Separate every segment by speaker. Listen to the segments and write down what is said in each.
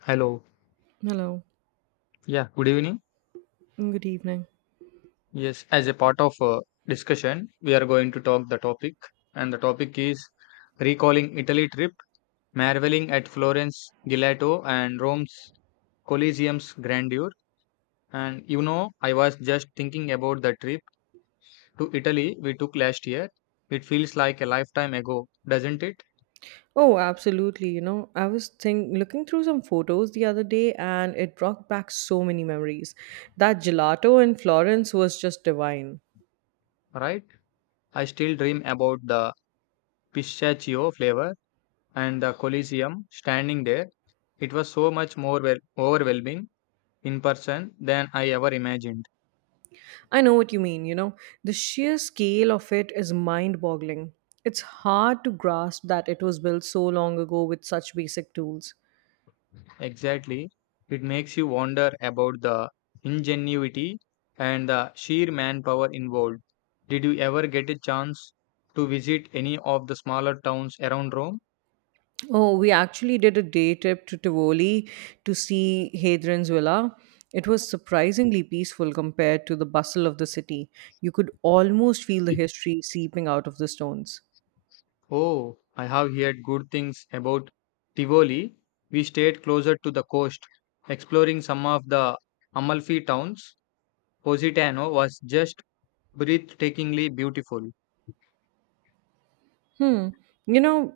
Speaker 1: Hello.
Speaker 2: Hello.
Speaker 1: Yeah, good evening.
Speaker 2: Mm, good evening.
Speaker 1: Yes, as a part of discussion, we are going to talk the topic, and the topic is recalling Italy trip, marveling at Florence, Gelato, and Rome's Colosseum's grandeur. And you know, I was just thinking about the trip to Italy we took last year. It feels like a lifetime ago, doesn't it?
Speaker 2: Oh, absolutely. You know, I was think looking through some photos the other day and it brought back so many memories. That gelato in Florence was just divine.
Speaker 1: Right? I still dream about the pistachio flavor and the Colosseum standing there. It was so much more overwhelming in person than I ever imagined.
Speaker 2: I know what you mean, you know. The sheer scale of it is mind-boggling. It's hard to grasp that it was built so long ago with such basic tools.
Speaker 1: Exactly. It makes you wonder about the ingenuity and the sheer manpower involved. Did you ever get a chance to visit any of the smaller towns around Rome?
Speaker 2: Oh, we actually did a day trip to Tivoli to see Hadrian's Villa. It was surprisingly peaceful compared to the bustle of the city. You could almost feel the history seeping out of the stones.
Speaker 1: Oh, I have heard good things about Tivoli. We stayed closer to the coast, exploring some of the Amalfi towns. Positano was just breathtakingly beautiful.
Speaker 2: Hmm. You know,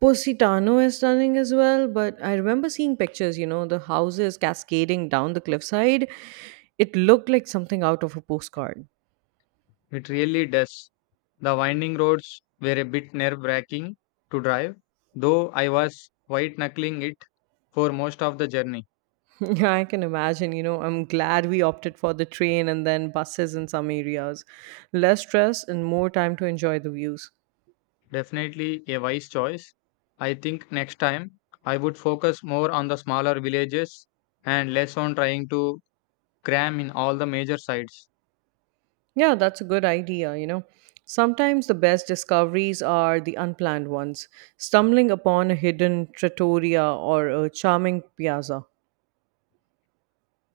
Speaker 2: Positano is stunning as well, but I remember seeing pictures, you know, the houses cascading down the cliffside. It looked like something out of a postcard.
Speaker 1: It really does. The winding roads were a bit nerve wracking to drive, though I was white knuckling it for most of the journey.
Speaker 2: Yeah, I can imagine. You know, I'm glad we opted for the train and then buses in some areas. Less stress and more time to enjoy the views.
Speaker 1: Definitely a wise choice. I think next time I would focus more on the smaller villages and less on trying to cram in all the major sites.
Speaker 2: Yeah, that's a good idea, you know. Sometimes the best discoveries are the unplanned ones, stumbling upon a hidden trattoria or a charming piazza.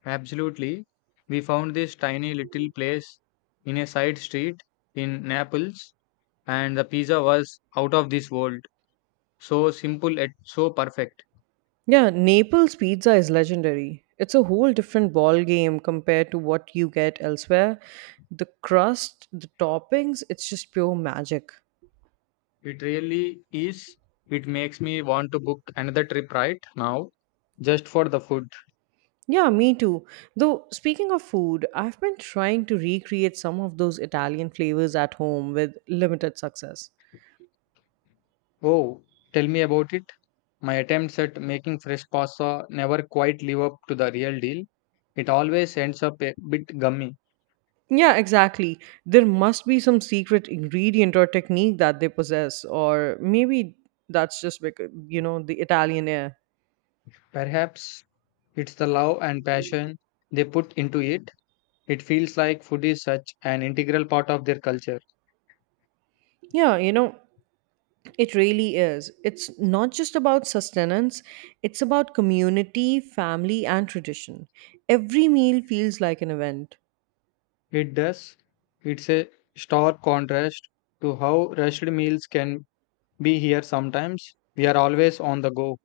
Speaker 1: Absolutely. We found this tiny little place in a side street in Naples, and the pizza was out of this world. So simple yet so perfect.
Speaker 2: Yeah, Naples pizza is legendary. It's a whole different ball game compared to what you get elsewhere. The crust, the toppings, it's just pure magic.
Speaker 1: It really is. It makes me want to book another trip right now, just for the food.
Speaker 2: Yeah, me too. Though, speaking of food, I've been trying to recreate some of those Italian flavors at home with limited success.
Speaker 1: Oh, tell me about it. My attempts at making fresh pasta never quite live up to the real deal. It always ends up a bit gummy.
Speaker 2: Yeah, exactly. There must be some secret ingredient or technique that they possess, or maybe that's just because, you know, the Italian air.
Speaker 1: Perhaps it's the love and passion they put into it. It feels like food is such an integral part of their culture.
Speaker 2: Yeah, you know, it really is. It's not just about sustenance, it's about community, family, and tradition. Every meal feels like an event.
Speaker 1: It does. It's a stark contrast to how rushed meals can be here sometimes. We are always on the go.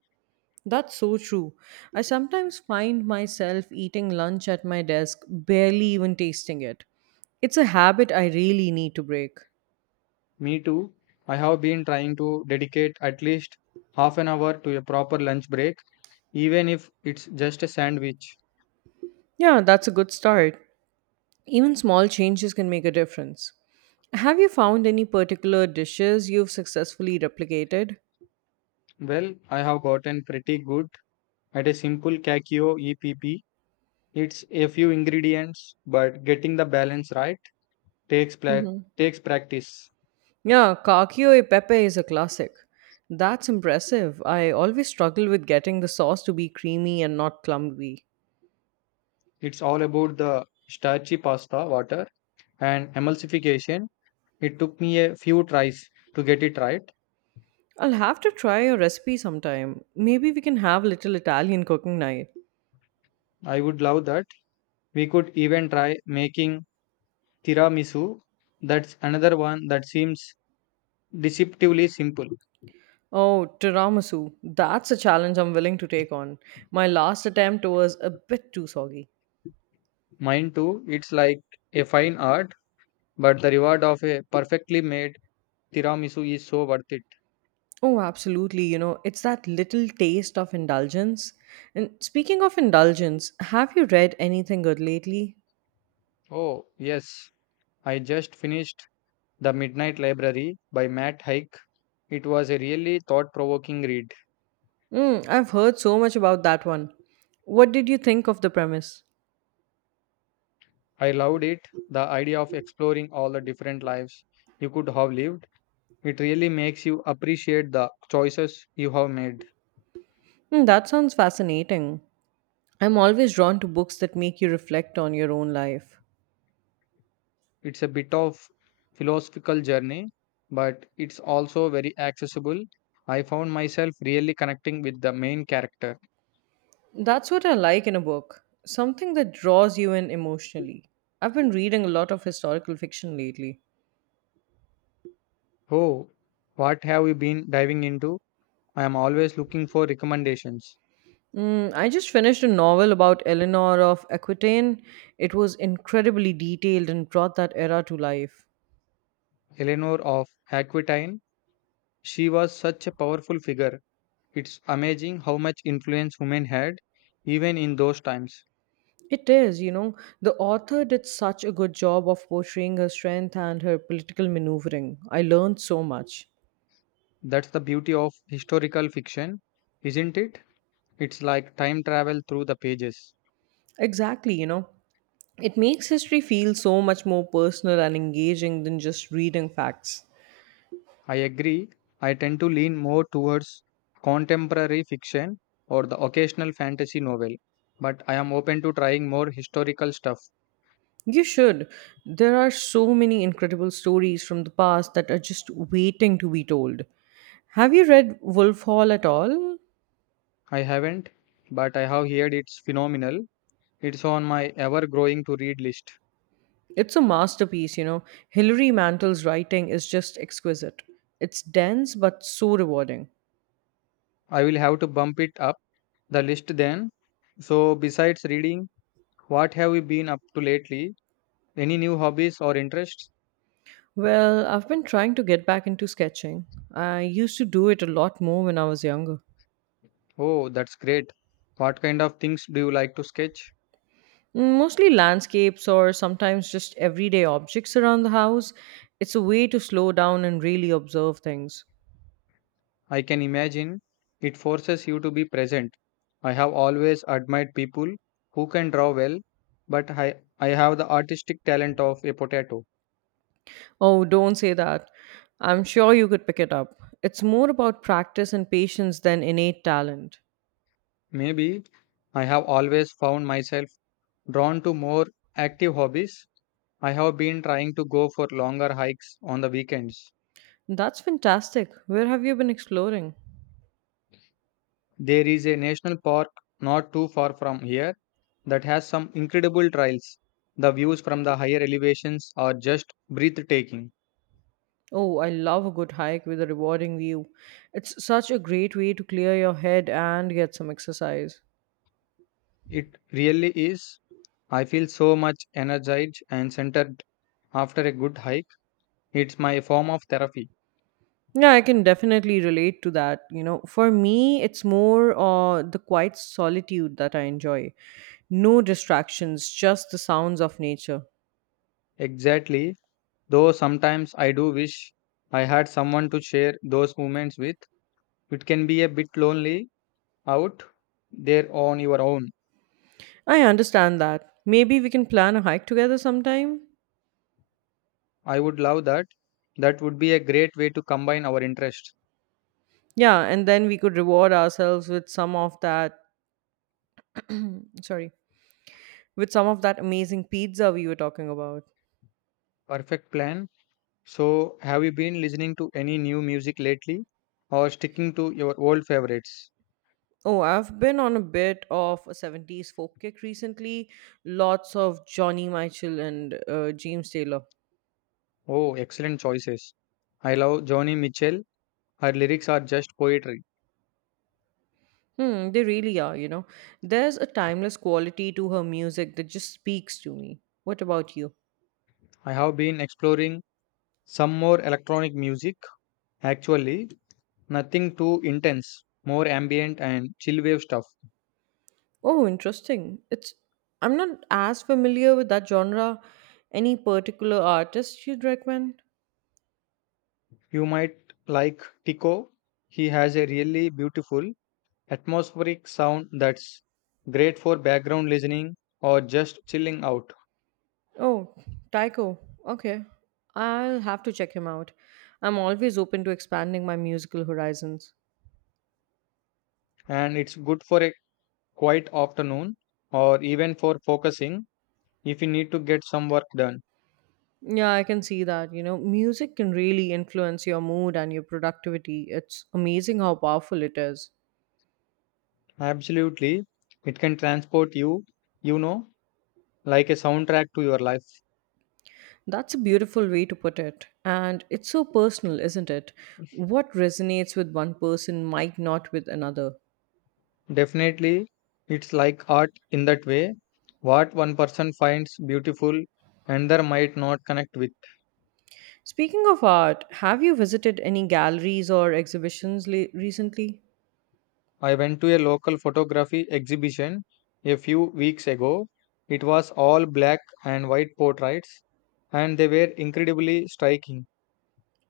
Speaker 2: That's so true. I sometimes find myself eating lunch at my desk, barely even tasting it. It's a habit I really need to break.
Speaker 1: Me too. I have been trying to dedicate at least half an hour to a proper lunch break, even if it's just a sandwich.
Speaker 2: Yeah, that's a good start. Even small changes can make a difference. Have you found any particular dishes you've successfully replicated?
Speaker 1: Well, I have gotten pretty good at a simple Kakio EPP. It's a few ingredients, but getting the balance right takes pla- takes practice.
Speaker 2: Yeah, cacio e pepe is a classic. That's impressive. I always struggle with getting the sauce to be creamy and not clumpy.
Speaker 1: It's all about the starchy pasta water and emulsification. It took me a few tries to get it right.
Speaker 2: I'll have to try your recipe sometime. Maybe we can have little Italian cooking night.
Speaker 1: I would love that. We could even try making tiramisu. That's another one that seems deceptively simple.
Speaker 2: Oh, tiramisu. That's a challenge I'm willing to take on. My last attempt was a bit too soggy.
Speaker 1: Mine too. It's like a fine art, but the reward of a perfectly made tiramisu is so worth it.
Speaker 2: Oh, absolutely. You know, it's that little taste of indulgence. And speaking of indulgence, have you read anything good lately?
Speaker 1: Oh, yes. I just finished The Midnight Library by Matt Haig. It was a really thought-provoking read.
Speaker 2: Mm, I've heard so much about that one. What did you think of the premise?
Speaker 1: I loved it. The idea of exploring all the different lives you could have lived. It really makes you appreciate the choices you have made.
Speaker 2: Hmm, that sounds fascinating. I'm always drawn to books that make you reflect on your own life.
Speaker 1: It's a bit of philosophical journey, but it's also very accessible. I found myself really connecting with the main character.
Speaker 2: That's what I like in a book, something that draws you in emotionally. I've been reading a lot of historical fiction lately.
Speaker 1: Oh, what have you been diving into? I am always looking for recommendations.
Speaker 2: Mm, I just finished a novel about Eleanor of Aquitaine. It was incredibly detailed and brought that era to life.
Speaker 1: Eleanor of Aquitaine, she was such a powerful figure. It's amazing how much influence women had, even in those times.
Speaker 2: It is, you know, the author did such a good job of portraying her strength and her political maneuvering. I learned so much.
Speaker 1: That's the beauty of historical fiction, isn't it? It's like time travel through the pages.
Speaker 2: Exactly, you know, it makes history feel so much more personal and engaging than just reading facts.
Speaker 1: I agree. I tend to lean more towards contemporary fiction or the occasional fantasy novel, but I am open to trying more historical stuff.
Speaker 2: You should. There are so many incredible stories from the past that are just waiting to be told. Have you read Wolf Hall at all?
Speaker 1: I haven't, but I have heard it's phenomenal. It's on my ever growing to read list.
Speaker 2: It's a masterpiece, you know. Hilary Mantel's writing is just exquisite. It's dense but so rewarding.
Speaker 1: I will have to bump it up the list then. So, besides reading, what have you been up to lately? Any new hobbies or interests?
Speaker 2: Well, I've been trying to get back into sketching. I used to do it a lot more when I was younger.
Speaker 1: Oh, that's great. What kind of things do you like to sketch?
Speaker 2: Mostly landscapes or sometimes just everyday objects around the house. It's a way to slow down and really observe things.
Speaker 1: I can imagine it forces you to be present. I have always admired people who can draw well, but I have the artistic talent of a potato.
Speaker 2: Oh, don't say that. I'm sure you could pick it up. It's more about practice and patience than innate talent.
Speaker 1: Maybe I have always found myself drawn to more active hobbies. I have been trying to go for longer hikes on the weekends.
Speaker 2: That's fantastic. Where have you been exploring?
Speaker 1: There is a national park not too far from here that has some incredible trails. The views from the higher elevations are just breathtaking.
Speaker 2: Oh, I love a good hike with a rewarding view. It's such a great way to clear your head and get some exercise.
Speaker 1: It really is. I feel so much energized and centered after a good hike. It's my form of therapy.
Speaker 2: Yeah, I can definitely relate to that. You know, for me, it's more the quiet solitude that I enjoy. No distractions, just the sounds of nature.
Speaker 1: Exactly, though sometimes I do wish I had someone to share those moments with. It can be a bit lonely out there on your own.
Speaker 2: I understand that. Maybe we can plan a hike together sometime.
Speaker 1: I would love that. That would be a great way to combine our interests.
Speaker 2: Yeah, and then we could reward ourselves with some of that, sorry, with some of that amazing pizza we were talking about.
Speaker 1: Perfect plan. So, have you been listening to any new music lately or sticking to your old favorites?
Speaker 2: Oh, I've been on a bit of a 70s folk kick recently. Lots of Johnny Mitchell and James Taylor.
Speaker 1: Oh, excellent choices. I love Johnny Mitchell. Her lyrics are just poetry.
Speaker 2: Hmm, they really are, you know. There's a timeless quality to her music that just speaks to me. What about you?
Speaker 1: I have been exploring some more electronic music, actually, nothing too intense, more ambient and chill wave stuff.
Speaker 2: Oh, interesting. It's I'm not as familiar with that genre. Any particular artist you'd recommend?
Speaker 1: You might like Tico, he has a really beautiful atmospheric sound that's great for background listening or just chilling out,
Speaker 2: Oh, Tycho. Okay. I'll have to check him out. I'm always open to expanding my musical horizons.
Speaker 1: and it's good for a quiet afternoon or even for focusing if you need to get some work done.
Speaker 2: Yeah, I can see that. You know, music can really influence your mood and your productivity. It's amazing how powerful it is.
Speaker 1: Absolutely, it can transport you, you know, like a soundtrack to your life.
Speaker 2: That's a beautiful way to put it. And it's so personal, isn't it? What resonates with one person might not with another.
Speaker 1: Definitely, it's like art in that way. What one person finds beautiful, another might not connect with.
Speaker 2: Speaking of art, have you visited any galleries or exhibitions recently?
Speaker 1: I went to a local photography exhibition a few weeks ago. It was all black and white portraits, and they were incredibly striking.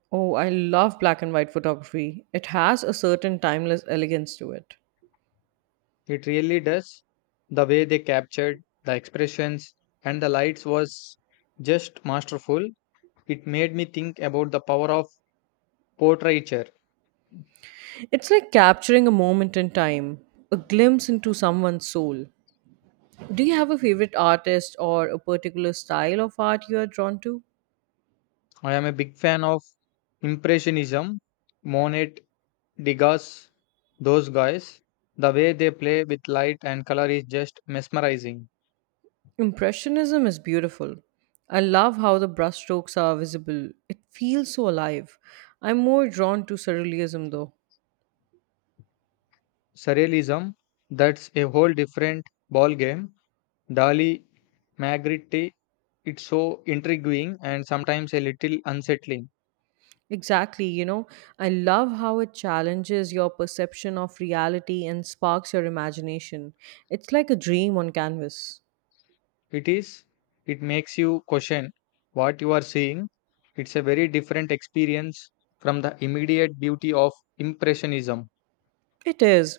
Speaker 2: Oh, I love black and white photography. It has a certain timeless elegance to it.
Speaker 1: It really does. The way they captured the expressions and the lights was just masterful. It made me think about the power of portraiture.
Speaker 2: It's like capturing a moment in time, a glimpse into someone's soul. Do you have a favorite artist or a particular style of art you are drawn to?
Speaker 1: I am a big fan of Impressionism, Monet, Degas, those guys. The way they play with light and color is just mesmerizing.
Speaker 2: Impressionism is beautiful. I love how the brushstrokes are visible. It feels so alive. I'm more drawn to surrealism though.
Speaker 1: Surrealism, that's a whole different ball game. Dali, Magritte, it's so intriguing and sometimes a little unsettling.
Speaker 2: Exactly, you know, I love how it challenges your perception of reality and sparks your imagination. It's like a dream on canvas.
Speaker 1: It is, it makes you question what you are seeing. It's a very different experience from the immediate beauty of Impressionism.
Speaker 2: It is,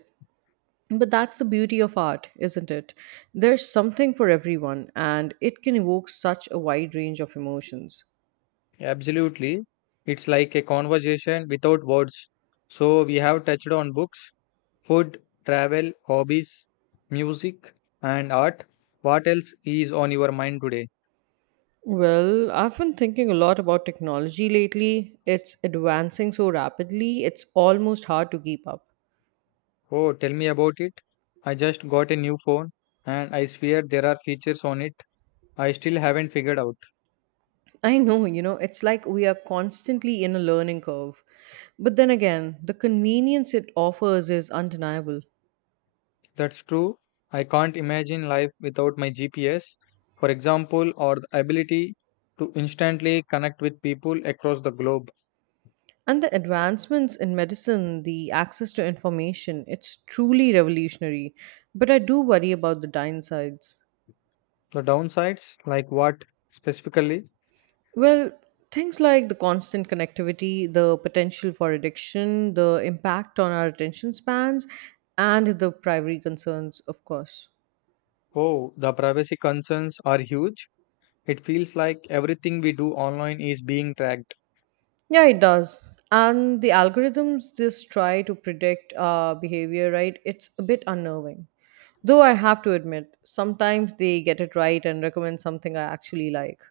Speaker 2: but that's the beauty of art, isn't it? There's something for everyone, and it can evoke such a wide range of emotions.
Speaker 1: Absolutely. It's like a conversation without words. So, we have touched on books, food, travel, hobbies, music, and art. What else is on your mind today?
Speaker 2: Well, I've been thinking a lot about technology lately. It's advancing so rapidly, it's almost hard to keep up.
Speaker 1: Oh, tell me about it. I just got a new phone and I swear there are features on it I still haven't figured out.
Speaker 2: I know, you know, it's like we are constantly in a learning curve. But then again, the convenience it offers is undeniable.
Speaker 1: That's true. I can't imagine life without my GPS, for example, or the ability to instantly connect with people across the globe.
Speaker 2: And the advancements in medicine, the access to information, it's truly revolutionary. But I do worry about the downsides.
Speaker 1: The downsides, like what specifically?
Speaker 2: Well, things like the constant connectivity, the potential for addiction, the impact on our attention spans, and the privacy concerns, of course.
Speaker 1: Oh, the privacy concerns are huge. It feels like everything we do online is being tracked.
Speaker 2: Yeah, it does. And the algorithms just try to predict behavior, right? It's a bit unnerving. Though I have to admit, sometimes they get it right and recommend something I actually like.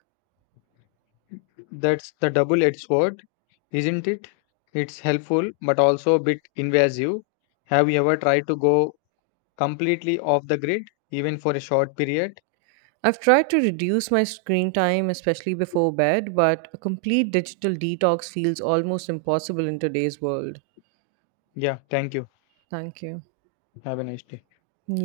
Speaker 1: That's the double edged sword, isn't it? It's helpful, but also a bit invasive. Have you ever tried to go completely off the grid, even for a short period?
Speaker 2: I've tried to reduce my screen time, especially before bed, but a complete digital detox feels almost impossible in today's world.
Speaker 1: Yeah, thank you.
Speaker 2: Thank you.
Speaker 1: Have a nice day.
Speaker 2: You.